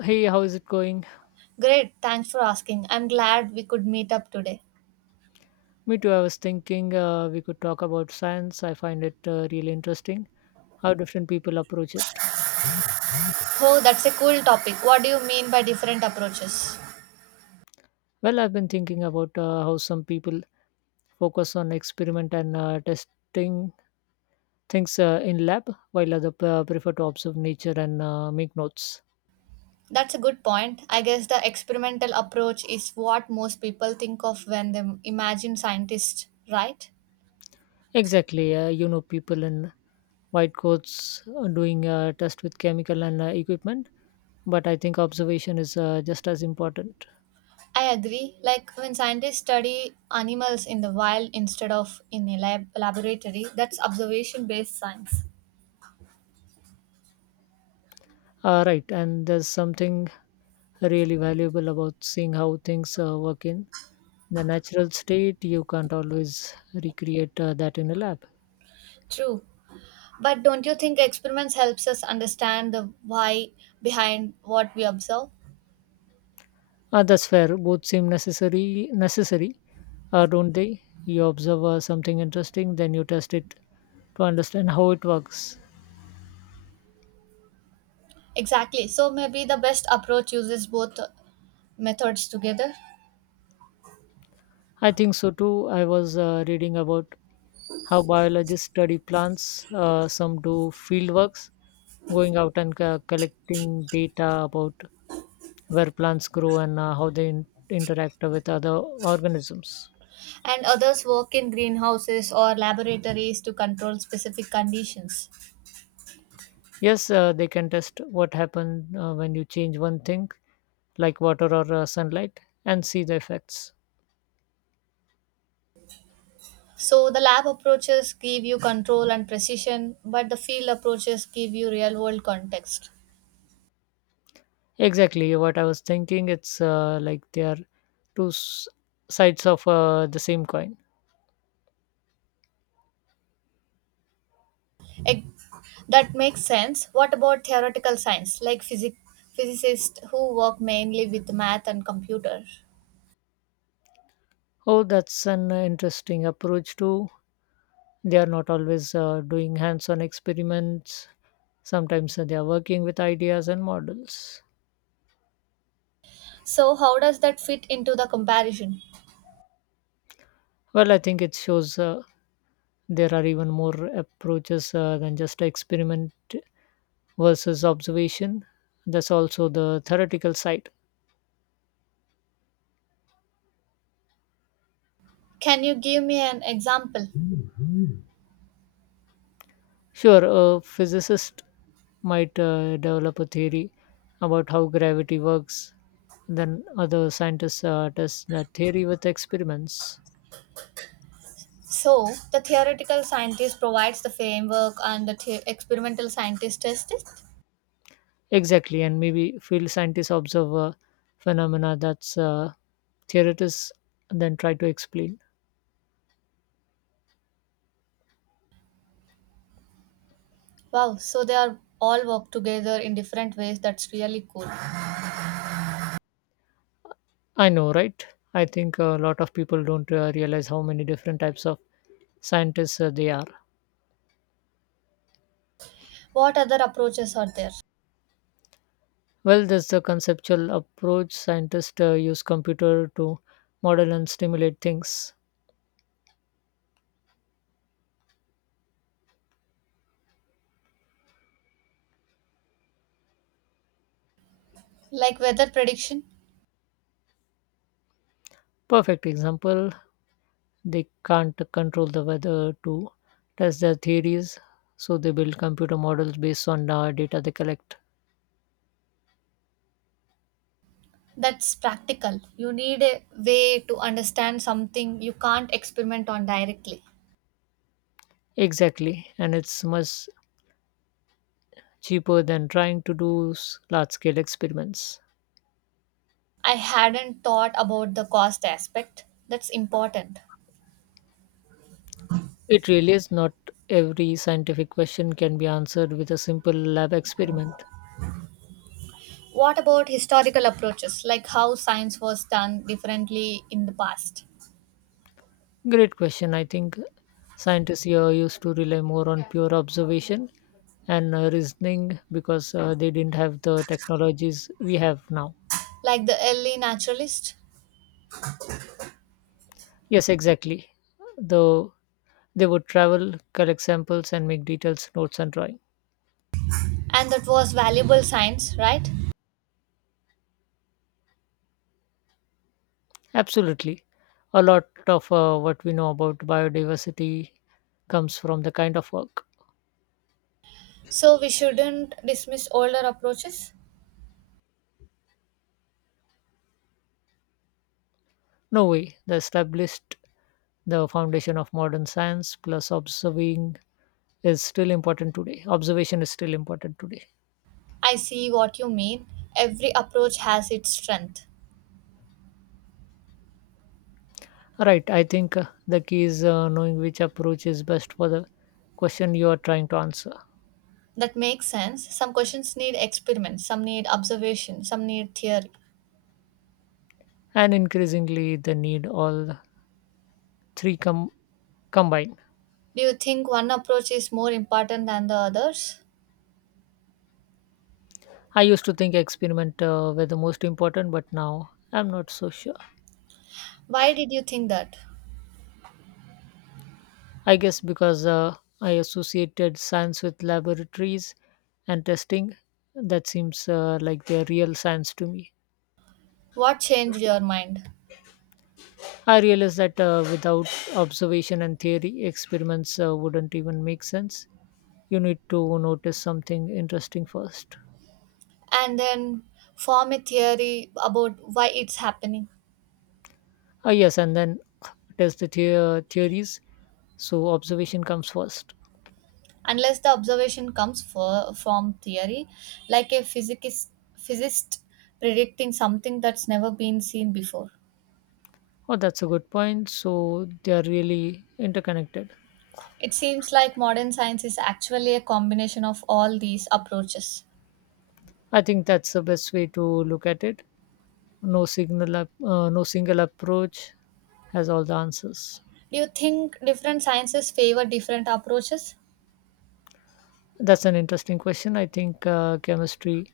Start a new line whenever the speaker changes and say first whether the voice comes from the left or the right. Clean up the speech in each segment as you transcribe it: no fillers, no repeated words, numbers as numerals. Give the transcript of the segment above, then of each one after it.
left: Hey, how is it going?
right: Great, thanks for asking. I'm glad we could meet up today.
left: Me too. I was thinking we could talk about science. I find it really interesting how different people approach it.
right: Oh, that's a cool topic. What do you mean by different approaches?
left: Well, I've been thinking about how some people focus on experiment and testing things in lab, while other prefer to observe nature and make notes.
right: That's a good point. I guess the experimental approach is what most people think of when they imagine scientists, right?
left: Exactly. People in white coats doing test with chemical and equipment, but I think observation is just as important.
right: I agree. Like when scientists study animals in the wild instead of in a laboratory, that's observation based science.
left: Right, and there's something really valuable about seeing how things work in the natural state. You can't always recreate that in a lab.
right: True. But don't you think experiments helps us understand the why behind what we observe?
left: That's fair. Both seem necessary, don't they? You observe something interesting, then you test it to understand how it works.
right: Exactly. So maybe the best approach uses both methods together,
left: I think so too. I was reading about how biologists study plants, some do field works, going out and collecting data about where plants grow and how they interact with other organisms.
right: and others work in greenhouses or laboratories to control specific conditions.
left: Yes, they can test what happens when you change one thing, like water or sunlight, and see the effects.
right: So the lab approaches give you control and precision, but the field approaches give you real world context.
left: Exactly what I was thinking. It's like they are two s- sides of the same coin.
right: Ec- That makes sense. What about theoretical science, like physicists who work mainly with math and computer?
left: Oh, that's an interesting approach too. They are not always doing hands on experiments, sometimes they are working with ideas and models.
right: So, how does that fit into the comparison?
left: Well, I think it shows there are even more approaches than just experiment versus observation. That's also the theoretical side.
right: Can you give me an example?
left: Sure, a physicist might develop a theory about how gravity works, then other scientists test that theory with experiments.
right: So, the theoretical scientist provides the framework and the experimental scientist tests it.
left: Exactly, and maybe field scientists observe a phenomena that's theorists then try to explain.
right: Wow, so they are all work together in different ways. That's really cool.
left: I know, right? I think a lot of people don't realize how many different types of scientists they are.
right: What other approaches are there?
left: Well, there's the conceptual approach. Scientists use computer to model and stimulate things.
right: Like weather prediction?
left: Perfect example. They can't control the weather to test their theories, so they build computer models based on the data they collect.
right: That's practical. You need a way to understand something you can't experiment on directly.
left: Exactly, and it's much cheaper than trying to do large scale experiments.
right: I hadn't thought about the cost aspect. That's important.
left: It really is not every scientific question can be answered with a simple lab experiment.
right: What about historical approaches, like how science was done differently in the past?
left: Great question. I think scientists here used to rely more on pure observation and reasoning because they didn't have the technologies we have now.
right: Like the early naturalist.
left: Yes, exactly. Though they would travel, collect samples, and make detailed notes and drawings.
right: And that was valuable science, right?
left: Absolutely. A lot of what we know about biodiversity comes from the kind of work.
right: So we shouldn't dismiss older approaches.
left: No way. They established the foundation of modern science, plus observing is still important today. Observation is still important today.
right: I see what you mean. Every approach has its strength.
left: Right. I think the key is knowing which approach is best for the question you are trying to answer.
right: That makes sense. Some questions need experiments, some need observation, some need theory.
left: And increasingly, they need all three combined.
right: Do you think one approach is more important than the others?
left: I used to think experiment were the most important, but now I'm not so sure.
right: Why did you think that?
left: I guess because I associated science with laboratories and testing. That seems like the real science to me.
right: What changed your mind?
left: I realized that without observation and theory, experiments wouldn't even make sense. You need to notice something interesting first.
right: And then form a theory about why it's happening.
left: Ah, yes, and then test the theories. So observation comes first.
right: Unless the observation comes from theory, like a physicist predicting something that's never been seen before.
left: Oh, that's a good point. So they are really interconnected.
right: It seems like modern science is actually a combination of all these approaches.
left: I think that's the best way to look at it. No single approach has all the answers.
right: Do you think different sciences favor different approaches?
left: That's an interesting question. I think chemistry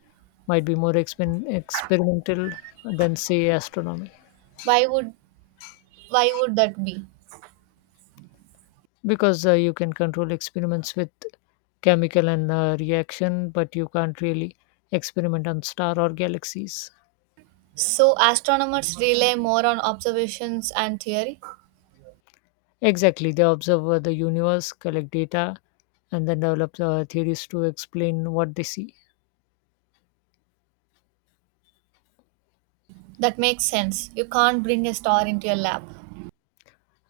left: might be more experimental than say astronomy,
right: Why would why would that be?
left: because you can control experiments with chemical and reaction, but you can't really experiment on star or galaxies.
right: So astronomers rely more on observations and theory.
left: Exactly, they observe the universe, collect data, and then develop theories to explain what they see.
right: That makes sense. You can't bring a star into your lab.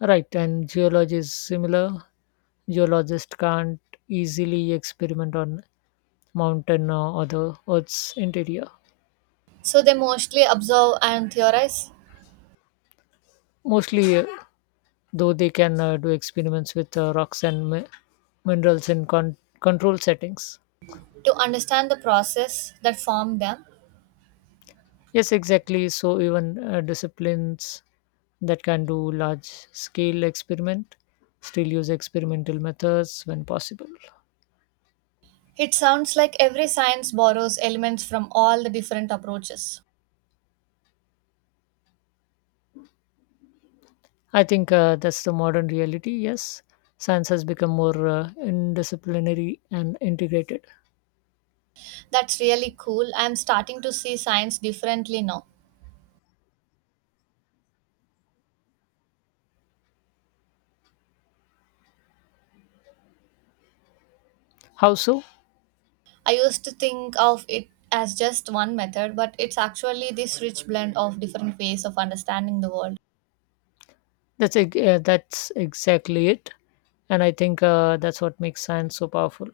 left: Right, and geology is similar. Geologists can't easily experiment on mountain or the Earth's interior.
right: So they mostly observe and theorize.
left: Mostly, though, they can do experiments with rocks and minerals in control settings.
right: To understand the process that formed them.
left: Yes, exactly. So even disciplines that can do large-scale experiment still use experimental methods when possible.
right: It sounds like every science borrows elements from all the different approaches.
left: I think that's the modern reality. Yes, science has become more indisciplinary and integrated.
right: That's really cool. I'm starting to see science differently now.
left: How so?
right: I used to think of it as just one method, but it's actually this rich blend of different ways of understanding the world.
left: That's exactly it, and I think that's what makes science so powerful.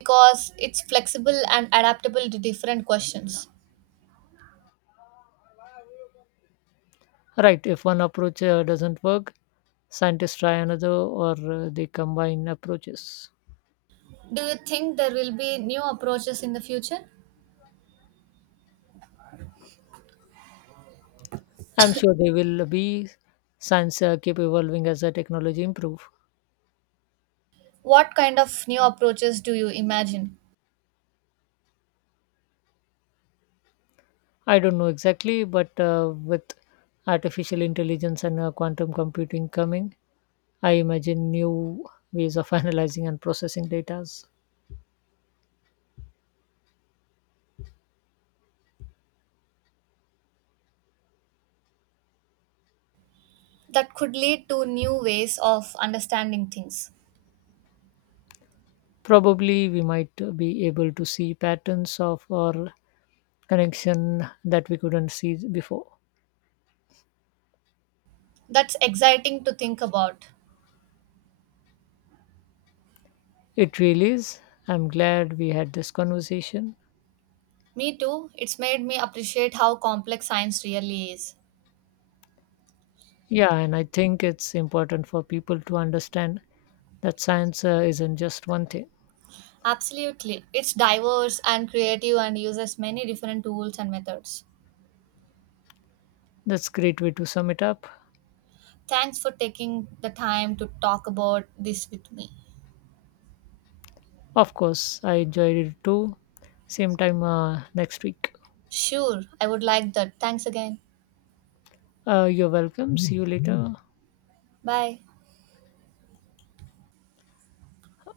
right: Because it's flexible and adaptable to different questions.
left: Right? If one approach doesn't work, scientists try another, or they combine approaches.
right: Do you think there will be new approaches in the future?
left: I'm sure they will be. Science keep evolving as the technology improve.
right: What kind of new approaches do you imagine?
left: I don't know exactly, but with artificial intelligence and quantum computing coming, I imagine new ways of analyzing and processing data.
right: That could lead to new ways of understanding things.
left: Probably we might be able to see patterns of or connection that we couldn't see before.
right: That's exciting to think about.
left: It really is. I'm glad we had this conversation.
right: Me too, it's made me appreciate how complex science really is.
left: Yeah, and I think it's important for people to understand that science isn't just one thing.
right: Absolutely, it's diverse and creative and uses many different tools and methods.
left: That's a great way to sum it up.
right: Thanks for taking the time to talk about this with me.
left: Of course, I enjoyed it too. Same time next week.
right: Sure, I would like that. Thanks again.
left: You're welcome. See you later.
right: Bye.